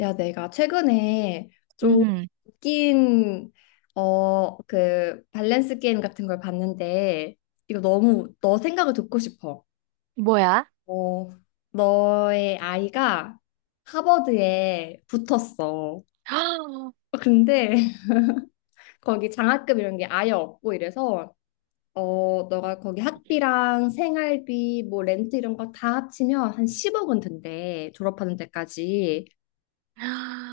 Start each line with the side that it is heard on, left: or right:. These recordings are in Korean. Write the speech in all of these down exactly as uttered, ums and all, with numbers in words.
left: 야, 내가 최근에 좀
right: 음,
left: 웃긴 어, 그 밸런스 게임 같은 걸 봤는데 이거 너무 너 생각을 듣고 싶어.
right: 뭐야?
left: 어, 너의 아이가 하버드에 붙었어. 근데 거기 장학금 이런 게 아예 없고 이래서 어, 너가 거기 학비랑 생활비 뭐 렌트 이런 거 다 합치면 한 십 억은 든대. 졸업하는 데까지.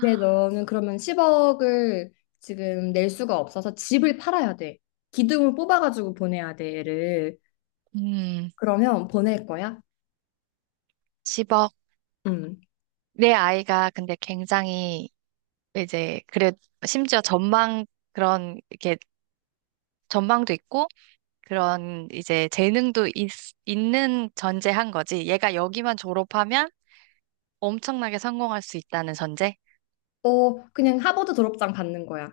left: 근데 너는 그러면 십 억을 지금 낼 수가 없어서 집을 팔아야 돼. 기둥을 뽑아가지고 보내야 돼, 얘를.
right: 음,
left: 그러면 보낼 거야?
right: 십억.
left: 음.
right: 내 아이가 근데 굉장히 이제 그래 심지어 전망 그런 이렇게 전망도 있고 그런 이제 재능도 있, 있는 전제한 거지. 얘가 여기만 졸업하면 엄청나게 성공할 수 있다는 전제?
left: 어, 그냥 하버드 졸업장 받는 거야.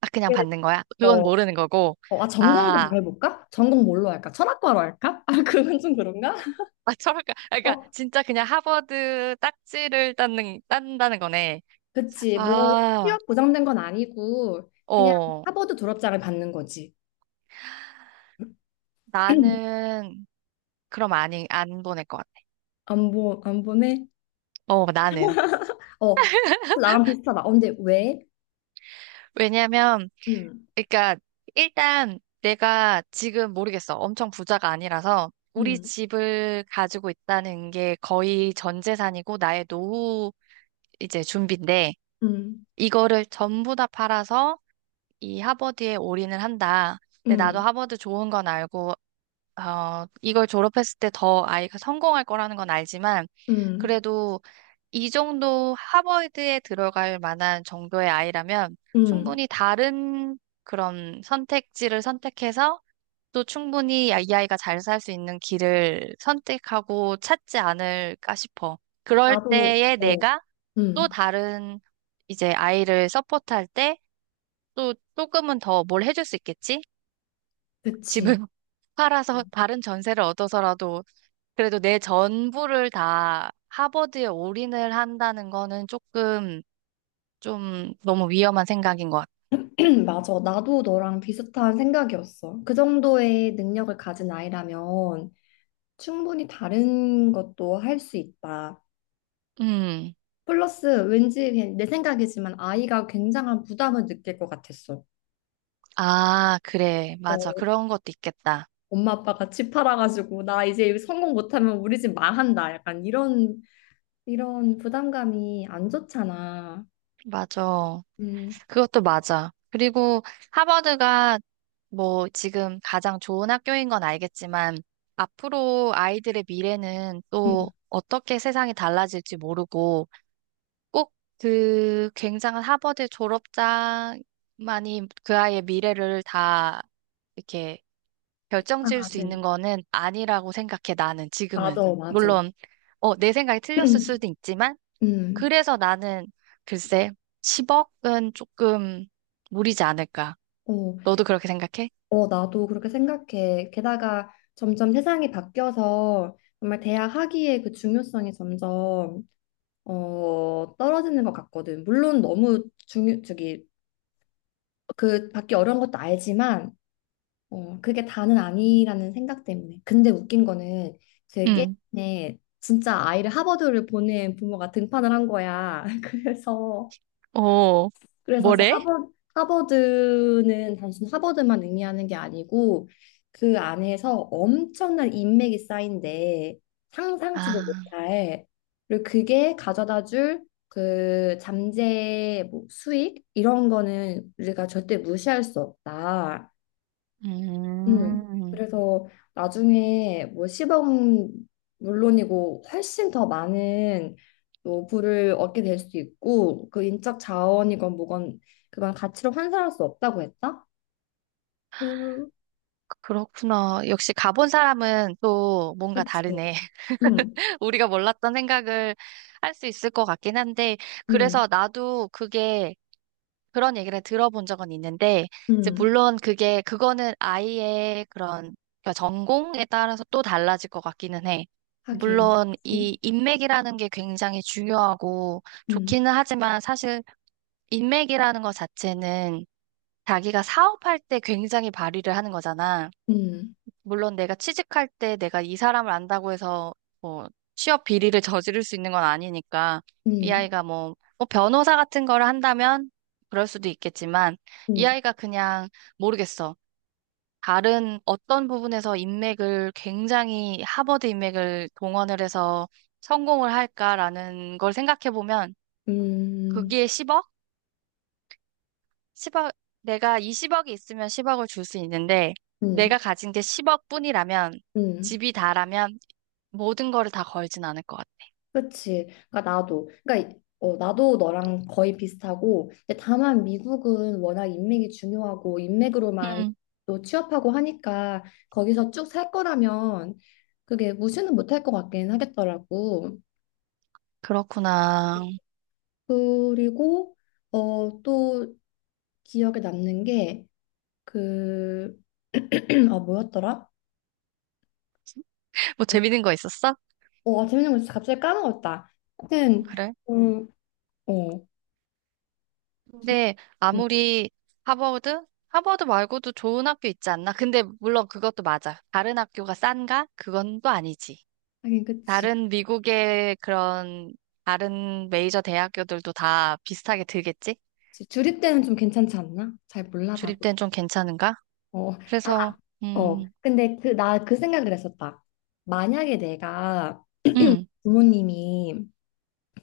right: 아, 그냥
left: 네.
right: 받는 거야?
left: 어,
right: 그건 모르는 거고.
left: 어, 아, 전공도
right: 아,
left: 더 해볼까? 전공 뭘로 할까? 철학과로 할까? 아, 그건 좀 그런가?
right: 아, 철학과. 아, 그러니까
left: 어,
right: 진짜 그냥 하버드 딱지를 땄는, 딴다는 거네.
left: 그치. 뭐,
right: 아,
left: 취업 보장된 건 아니고, 그냥
right: 어.
left: 하버드 졸업장을 받는 거지.
right: 나는 그럼 아니 안 보낼 것 같아.
left: 안 보, 안 보내?
right: 어, 나는.
left: 어, 나랑 비슷하다. 어, 근데 왜?
right: 왜냐면
left: 음,
right: 그러니까 일단 내가 지금 모르겠어. 엄청 부자가 아니라서 우리
left: 음,
right: 집을 가지고 있다는 게 거의 전 재산이고 나의 노후 이제 준비인데,
left: 음.
right: 이거를 전부 다 팔아서 이 하버드에 올인을 한다. 근데 나도
left: 음,
right: 하버드 좋은 건 알고 어, 이걸 졸업했을 때 더 아이가 성공할 거라는 건 알지만
left: 음,
right: 그래도 이 정도 하버드에 들어갈 만한 정도의 아이라면
left: 음.
right: 충분히 다른 그런 선택지를 선택해서 또 충분히 이 아이가 잘 살 수 있는 길을 선택하고 찾지 않을까 싶어. 그럴
left: 나도,
right: 때에
left: 어,
right: 내가 또
left: 음,
right: 다른 이제 아이를 서포트할 때 또 조금은 더 뭘 해줄 수 있겠지? 집을
left: 그치.
right: 팔아서 다른 전세를 얻어서라도 그래도 내 전부를 다 하버드에 올인을 한다는 거는 조금 좀 너무 위험한 생각인 것 같아.
left: 맞아. 나도 너랑 비슷한 생각이었어. 그 정도의 능력을 가진 아이라면 충분히 다른 것도 할 수 있다.
right: 음.
left: 플러스 왠지 그냥 내 생각이지만 아이가 굉장한 부담을 느낄 것 같았어.
right: 아, 그래. 맞아.
left: 어,
right: 그런 것도 있겠다.
left: 엄마 아빠가 집 팔아가지고 나 이제 성공 못하면 우리 집 망한다. 약간 이런 이런 부담감이 안 좋잖아.
right: 맞아.
left: 음,
right: 그것도 맞아. 그리고 하버드가 뭐 지금 가장 좋은 학교인 건 알겠지만 앞으로 아이들의 미래는
left: 음,
right: 또 어떻게 세상이 달라질지 모르고 꼭 그 굉장한 하버드 졸업자만이 그 아이의 미래를 다 이렇게 결정
left: 아,
right: 지을 수
left: 맞아,
right: 있는 거는 아니라고 생각해, 나는 지금은.
left: 맞아. 맞아.
right: 물론, 어, 내 생각이 틀렸을 수도 있지만,
left: 음,
right: 그래서 나는 글쎄, 십억은 조금 무리지 않을까.
left: 어,
right: 너도 그렇게 생각해?
left: 어, 나도 그렇게 생각해. 게다가 점점 세상이 바뀌어서 정말 대학 학위의 그 중요성이 점점 어, 떨어지는 것 같거든. 물론 너무 중요, 저기 그 받기 어려운 것도 알지만 어, 그게 다는 아니라는 생각 때문에. 근데 웃긴 거는 제
right: 응.
left: 게임에 진짜 아이를 하버드를 보낸 부모가 등판을 한 거야. 그래서
right: 어,
left: 그래서 이제
right: 뭐래?
left: 하버드, 하버드는 단순 하버드만 의미하는 게 아니고 그 안에서 엄청난 인맥이 쌓인데 상상치도
right: 아,
left: 못할 그리고 그게 가져다 줄그 잠재 뭐 수익 이런 거는 우리가 절대 무시할 수 없다. 음,
right: 음,
left: 그래서 나중에 뭐 십 억은 물론이고 훨씬 더 많은 또 부를 얻게 될 수 있고 그 인적 자원이건 뭐건 그건 가치로 환산할 수 없다고 했다? 그,
right: 그렇구나. 역시 가본 사람은 또 뭔가
left: 그치.
right: 다르네.
left: 음,
right: 우리가 몰랐던 생각을 할 수 있을 것 같긴 한데,
left: 음,
right: 그래서 나도 그게 그런 얘기를 들어본 적은 있는데, 이제
left: 음,
right: 물론 그게, 그거는 아이의 그런 그러니까 전공에 따라서 또 달라질 것 같기는 해.
left: 하긴.
right: 물론
left: 음,
right: 이 인맥이라는 게 굉장히 중요하고
left: 음,
right: 좋기는 하지만 사실 인맥이라는 것 자체는 자기가 사업할 때 굉장히 발휘를 하는 거잖아. 물론 내가 취직할 때 내가 이 사람을 안다고 해서 뭐 취업 비리를 저지를 수 있는 건 아니니까 이
left: 음,
right: 아이가 뭐, 뭐 변호사 같은 거를 한다면 그럴 수도 있겠지만 이
left: 음,
right: 아이가 그냥 모르겠어. 다른 어떤 부분에서 인맥을 굉장히 하버드 인맥을 동원을 해서 성공을 할까라는 걸 생각해 보면
left: 음, 음,
right: 거기에 십억? 십억. 내가 이 십억이 있으면 십억을 줄 수 있는데
left: 음,
right: 내가 가진 게 십억뿐이라면
left: 음.
right: 집이 다라면 모든 거를 다 걸진 않을 것 같아.
left: 그치. 그러니까 나도. 그러니까 어, 나도 너랑 거의 비슷하고. 근데 다만 미국은 워낙 인맥이 중요하고 인맥으로만
right: 음,
left: 또 취업하고 하니까 거기서 쭉 살 거라면 그게 무시는 못할 것 같긴 하겠더라고.
right: 그렇구나.
left: 그리고 어, 또 기억에 남는 게 그, 아, 뭐였더라?
right: 뭐
left: 어,
right: 재밌는 거 있었어?
left: 어, 아, 재밌는 거 있어. 갑자기 까먹었다. 하여튼,
right: 그래?
left: 음, 어, 주-
right: 근데
left: 음,
right: 아무리 하버드? 하버드 말고도 좋은 학교 있지 않나? 근데 물론 그것도 맞아. 다른 학교가 싼가? 그건 또 아니지.
left: 하긴 그치.
right: 다른 미국의 그런 다른 메이저 대학교들도 다 비슷하게 들겠지?
left: 그치. 주립대는 좀 괜찮지 않나? 잘 몰라,
right: 주립대는 좀 괜찮은가?
left: 어, 아,
right: 그래서
left: 어.
right: 음,
left: 근데 그, 나 그 생각을 했었다. 만약에 내가
right: 음,
left: 부모님이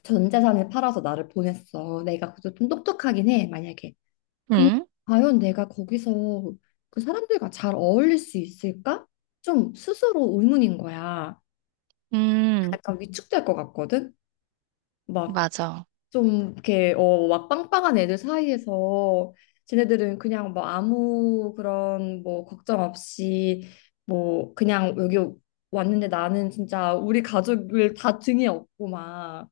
left: 전 재산을 팔아서 나를 보냈어. 내가 그래도 좀 똑똑하긴 해, 만약에. 근데
right: 음,
left: 과연 내가 거기서 그 사람들과 잘 어울릴 수 있을까? 좀 스스로 의문인 거야.
right: 음,
left: 약간 위축될 것 같거든? 막
right: 맞아.
left: 좀 이렇게 어 막 빵빵한 애들 사이에서 쟤네들은 그냥 뭐 아무 그런 뭐 걱정 없이 뭐 그냥 여기 왔는데 나는 진짜 우리 가족을 다 등에 업고 막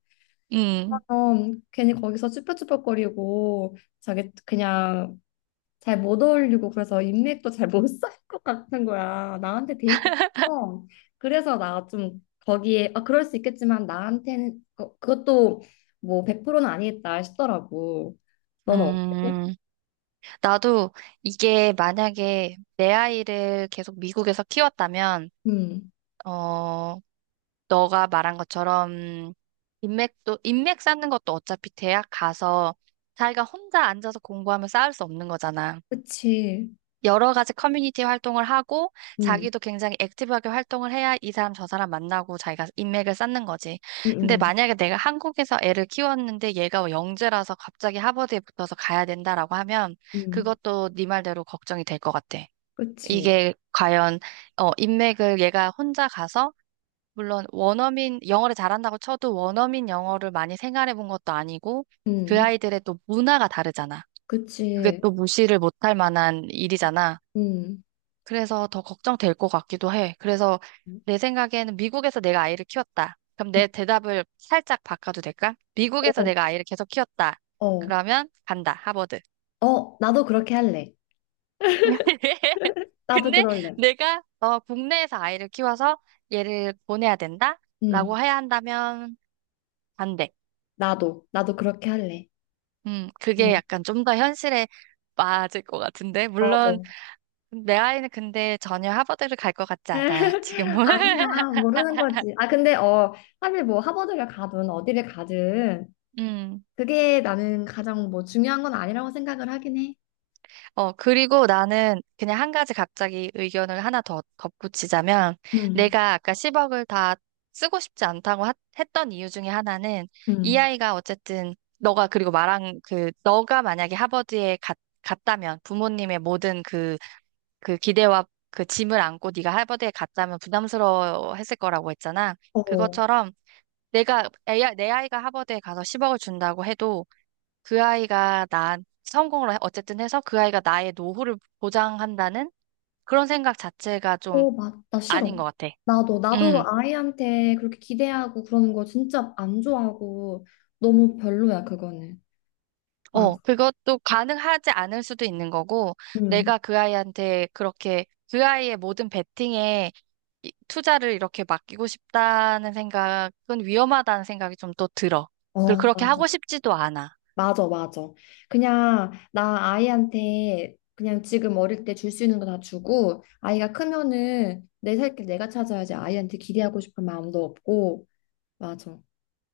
right: 음,
left: 어, 괜히 거기서 쭈뼛쭈뼛거리고 자기 그냥 잘 못 어울리고 그래서 인맥도 잘 못 쌓일 것 같은 거야. 나한테 데이트. 어. 그래서 나 좀 거기에 아 그럴 수 있겠지만 나한테는 그- 그것도 뭐 백 퍼센트는 아니겠다 싶더라고. 너는 어때?
right: 음. 나도 이게 만약에 내 아이를 계속 미국에서 키웠다면,
left: 음.
right: 어, 너가 말한 것처럼 인맥도, 인맥 쌓는 것도 어차피 대학 가서 자기가 혼자 앉아서 공부하면 쌓을 수 없는 거잖아.
left: 그치.
right: 여러 가지 커뮤니티 활동을 하고
left: 음.
right: 자기도 굉장히 액티브하게 활동을 해야 이 사람 저 사람 만나고 자기가 인맥을 쌓는 거지. 근데
left: 음. 음.
right: 만약에 내가 한국에서 애를 키웠는데 얘가 영재라서 갑자기 하버드에 붙어서 가야 된다라고 하면
left: 음.
right: 그것도 네 말대로 걱정이 될 것 같아.
left: 그치.
right: 이게 과연 어 인맥을 얘가 혼자 가서 물론 원어민 영어를 잘한다고 쳐도 원어민 영어를 많이 생활해 본 것도 아니고 그
left: 음.
right: 아이들의 또 문화가 다르잖아. 그게
left: 그치.
right: 또 무시를 못할 만한 일이잖아.
left: 음.
right: 그래서 더 걱정될 것 같기도 해. 그래서
left: 음.
right: 내 생각에는 미국에서 내가 아이를 키웠다. 그럼 내 대답을 살짝 바꿔도 될까? 미국에서
left: 어.
right: 내가 아이를 계속 키웠다.
left: 어.
right: 그러면 간다, 하버드.
left: 어, 나도 그렇게 할래. 나도
right: 근데
left: 그럴래.
right: 내가 어, 국내에서 아이를 키워서 얘를 보내야 된다?
left: 음.
right: 라고 해야 한다면 반대.
left: 나도. 나도 그렇게 할래.
right: 음,
left: 음.
right: 그게 약간 좀 더 현실에 맞을 것 같은데. 물론
left: 맞아.
right: 내 아이는 근데 전혀 하버드를 갈 것 같지 않아, 지금은.
left: 아니야, 모르는 거지. 아, 근데, 어, 사실 뭐 하버드를 가든 어디를 가든
right: 음.
left: 그게 나는 가장 뭐 중요한 건 아니라고 생각을 하긴 해.
right: 어, 그리고 나는 그냥 한 가지 갑자기 의견을 하나 더 덧붙이자면,
left: 음,
right: 내가 아까 십억을 다 쓰고 싶지 않다고 하- 했던 이유 중에 하나는, 이
left: 음,
right: 아이가 어쨌든, 너가 그리고 말한 그, 너가 만약에 하버드에 갔, 갔다면, 부모님의 모든 그, 그 기대와 그 짐을 안고 네가 하버드에 갔다면 부담스러워 했을 거라고 했잖아.
left: 어,
right: 그것처럼, 내가 애, 내 아이가 하버드에 가서 십억을 준다고 해도 그 아이가 나 성공을 어쨌든 해서 그 아이가 나의 노후를 보장한다는 그런 생각 자체가 좀
left: 어, 맞, 나 싫어.
right: 아닌 것 같아.
left: 나도, 나도
right: 음,
left: 아이한테 그렇게 기대하고 그러는 거 진짜 안 좋아하고 너무 별로야, 그거는.
right: 어,
left: 맞아.
right: 그것도 가능하지 않을 수도 있는 거고,
left: 음.
right: 내가 그 아이한테 그렇게 그 아이의 모든 베팅에 이- 투자를 이렇게 맡기고 싶다는 생각은 위험하다는 생각이 좀 또 들어. 그리고
left: 어,
right: 그렇게
left: 맞아.
right: 하고 싶지도 않아.
left: 맞아, 맞아. 그냥 나 아이한테 그냥 지금 어릴 때 줄 수 있는 거 다 주고 아이가 크면은 내 살길 내가 찾아야지 아이한테 기대하고 싶은 마음도 없고 맞아.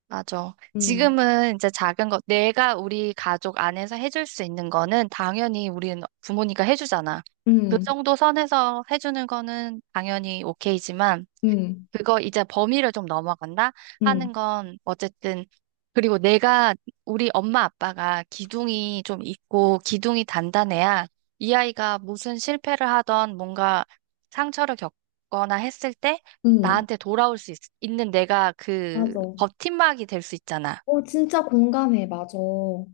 right: 맞아.
left: 음,
right: 지금은 이제 작은 것, 내가 우리 가족 안에서 해줄 수 있는 거는 당연히 우리는 부모니까 해주잖아. 그
left: 음,
right: 정도 선에서 해주는 거는 당연히 오케이지만,
left: 음,
right: 그거 이제 범위를 좀 넘어간다
left: 음,
right: 하는 건 어쨌든 그리고 내가 우리 엄마 아빠가 기둥이 좀 있고 기둥이 단단해야 이 아이가 무슨 실패를 하던 뭔가 상처를 겪거나 했을 때
left: 음,
right: 나한테 돌아올 수 있, 는 내가 그
left: 맞아.
right: 버팀막이 될 수 있잖아.
left: 어, 진짜 공감해. 맞아,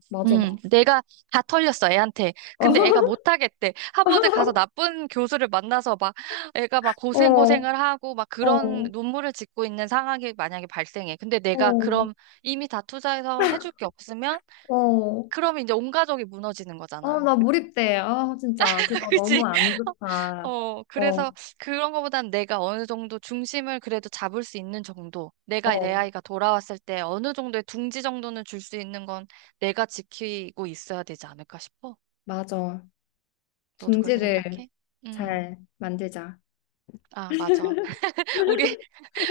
left: 맞아, 맞아.
right: 음, 내가 다 털렸어, 애한테. 근데 애가 못하겠대. 하버드 가서 나쁜 교수를 만나서 막, 애가 막
left: 어,
right: 고생고생을 하고, 막
left: 어,
right: 그런
left: 어,
right: 눈물을 짓고 있는 상황이 만약에 발생해. 근데 내가 그럼 이미 다 투자해서 해줄 게 없으면,
left: 어,
right: 그럼 이제 온 가족이 무너지는
left: 어,
right: 거잖아.
left: 나 몰입돼. 아, 진짜 그거
right: 그치?
left: 너무 안 좋다.
right: 어,
left: 어,
right: 그래서 그런 거보단 내가 어느 정도 중심을 그래도 잡을 수 있는 정도. 내가 내
left: 어,
right: 아이가 돌아왔을 때 어느 정도의 둥지 정도는 줄 수 있는 건 내가 지키고 있어야 되지 않을까 싶어.
left: 맞아.
right: 너도 그렇게
left: 중지를.
right: 생각해? 음,
left: 잘 만들자.
right: 아, 맞아. 우리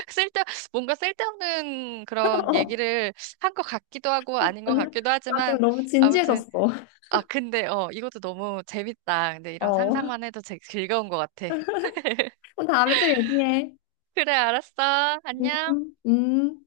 right: 쓸데, 뭔가 쓸데없는 그런
left: 어,
right: 얘기를 한 것 같기도 하고 아닌 것
left: 아니야.
right: 같기도
left: 나 지금
right: 하지만
left: 너무
right: 아무튼,
left: 진지해졌어.
right: 아, 근데, 어, 이것도 너무 재밌다. 근데 이런
left: 어.
right: 상상만 해도 제- 즐거운 것 같아.
left: 그럼 다음에 또 얘기해.
right: 그래, 알았어. 안녕.
left: 음, 음.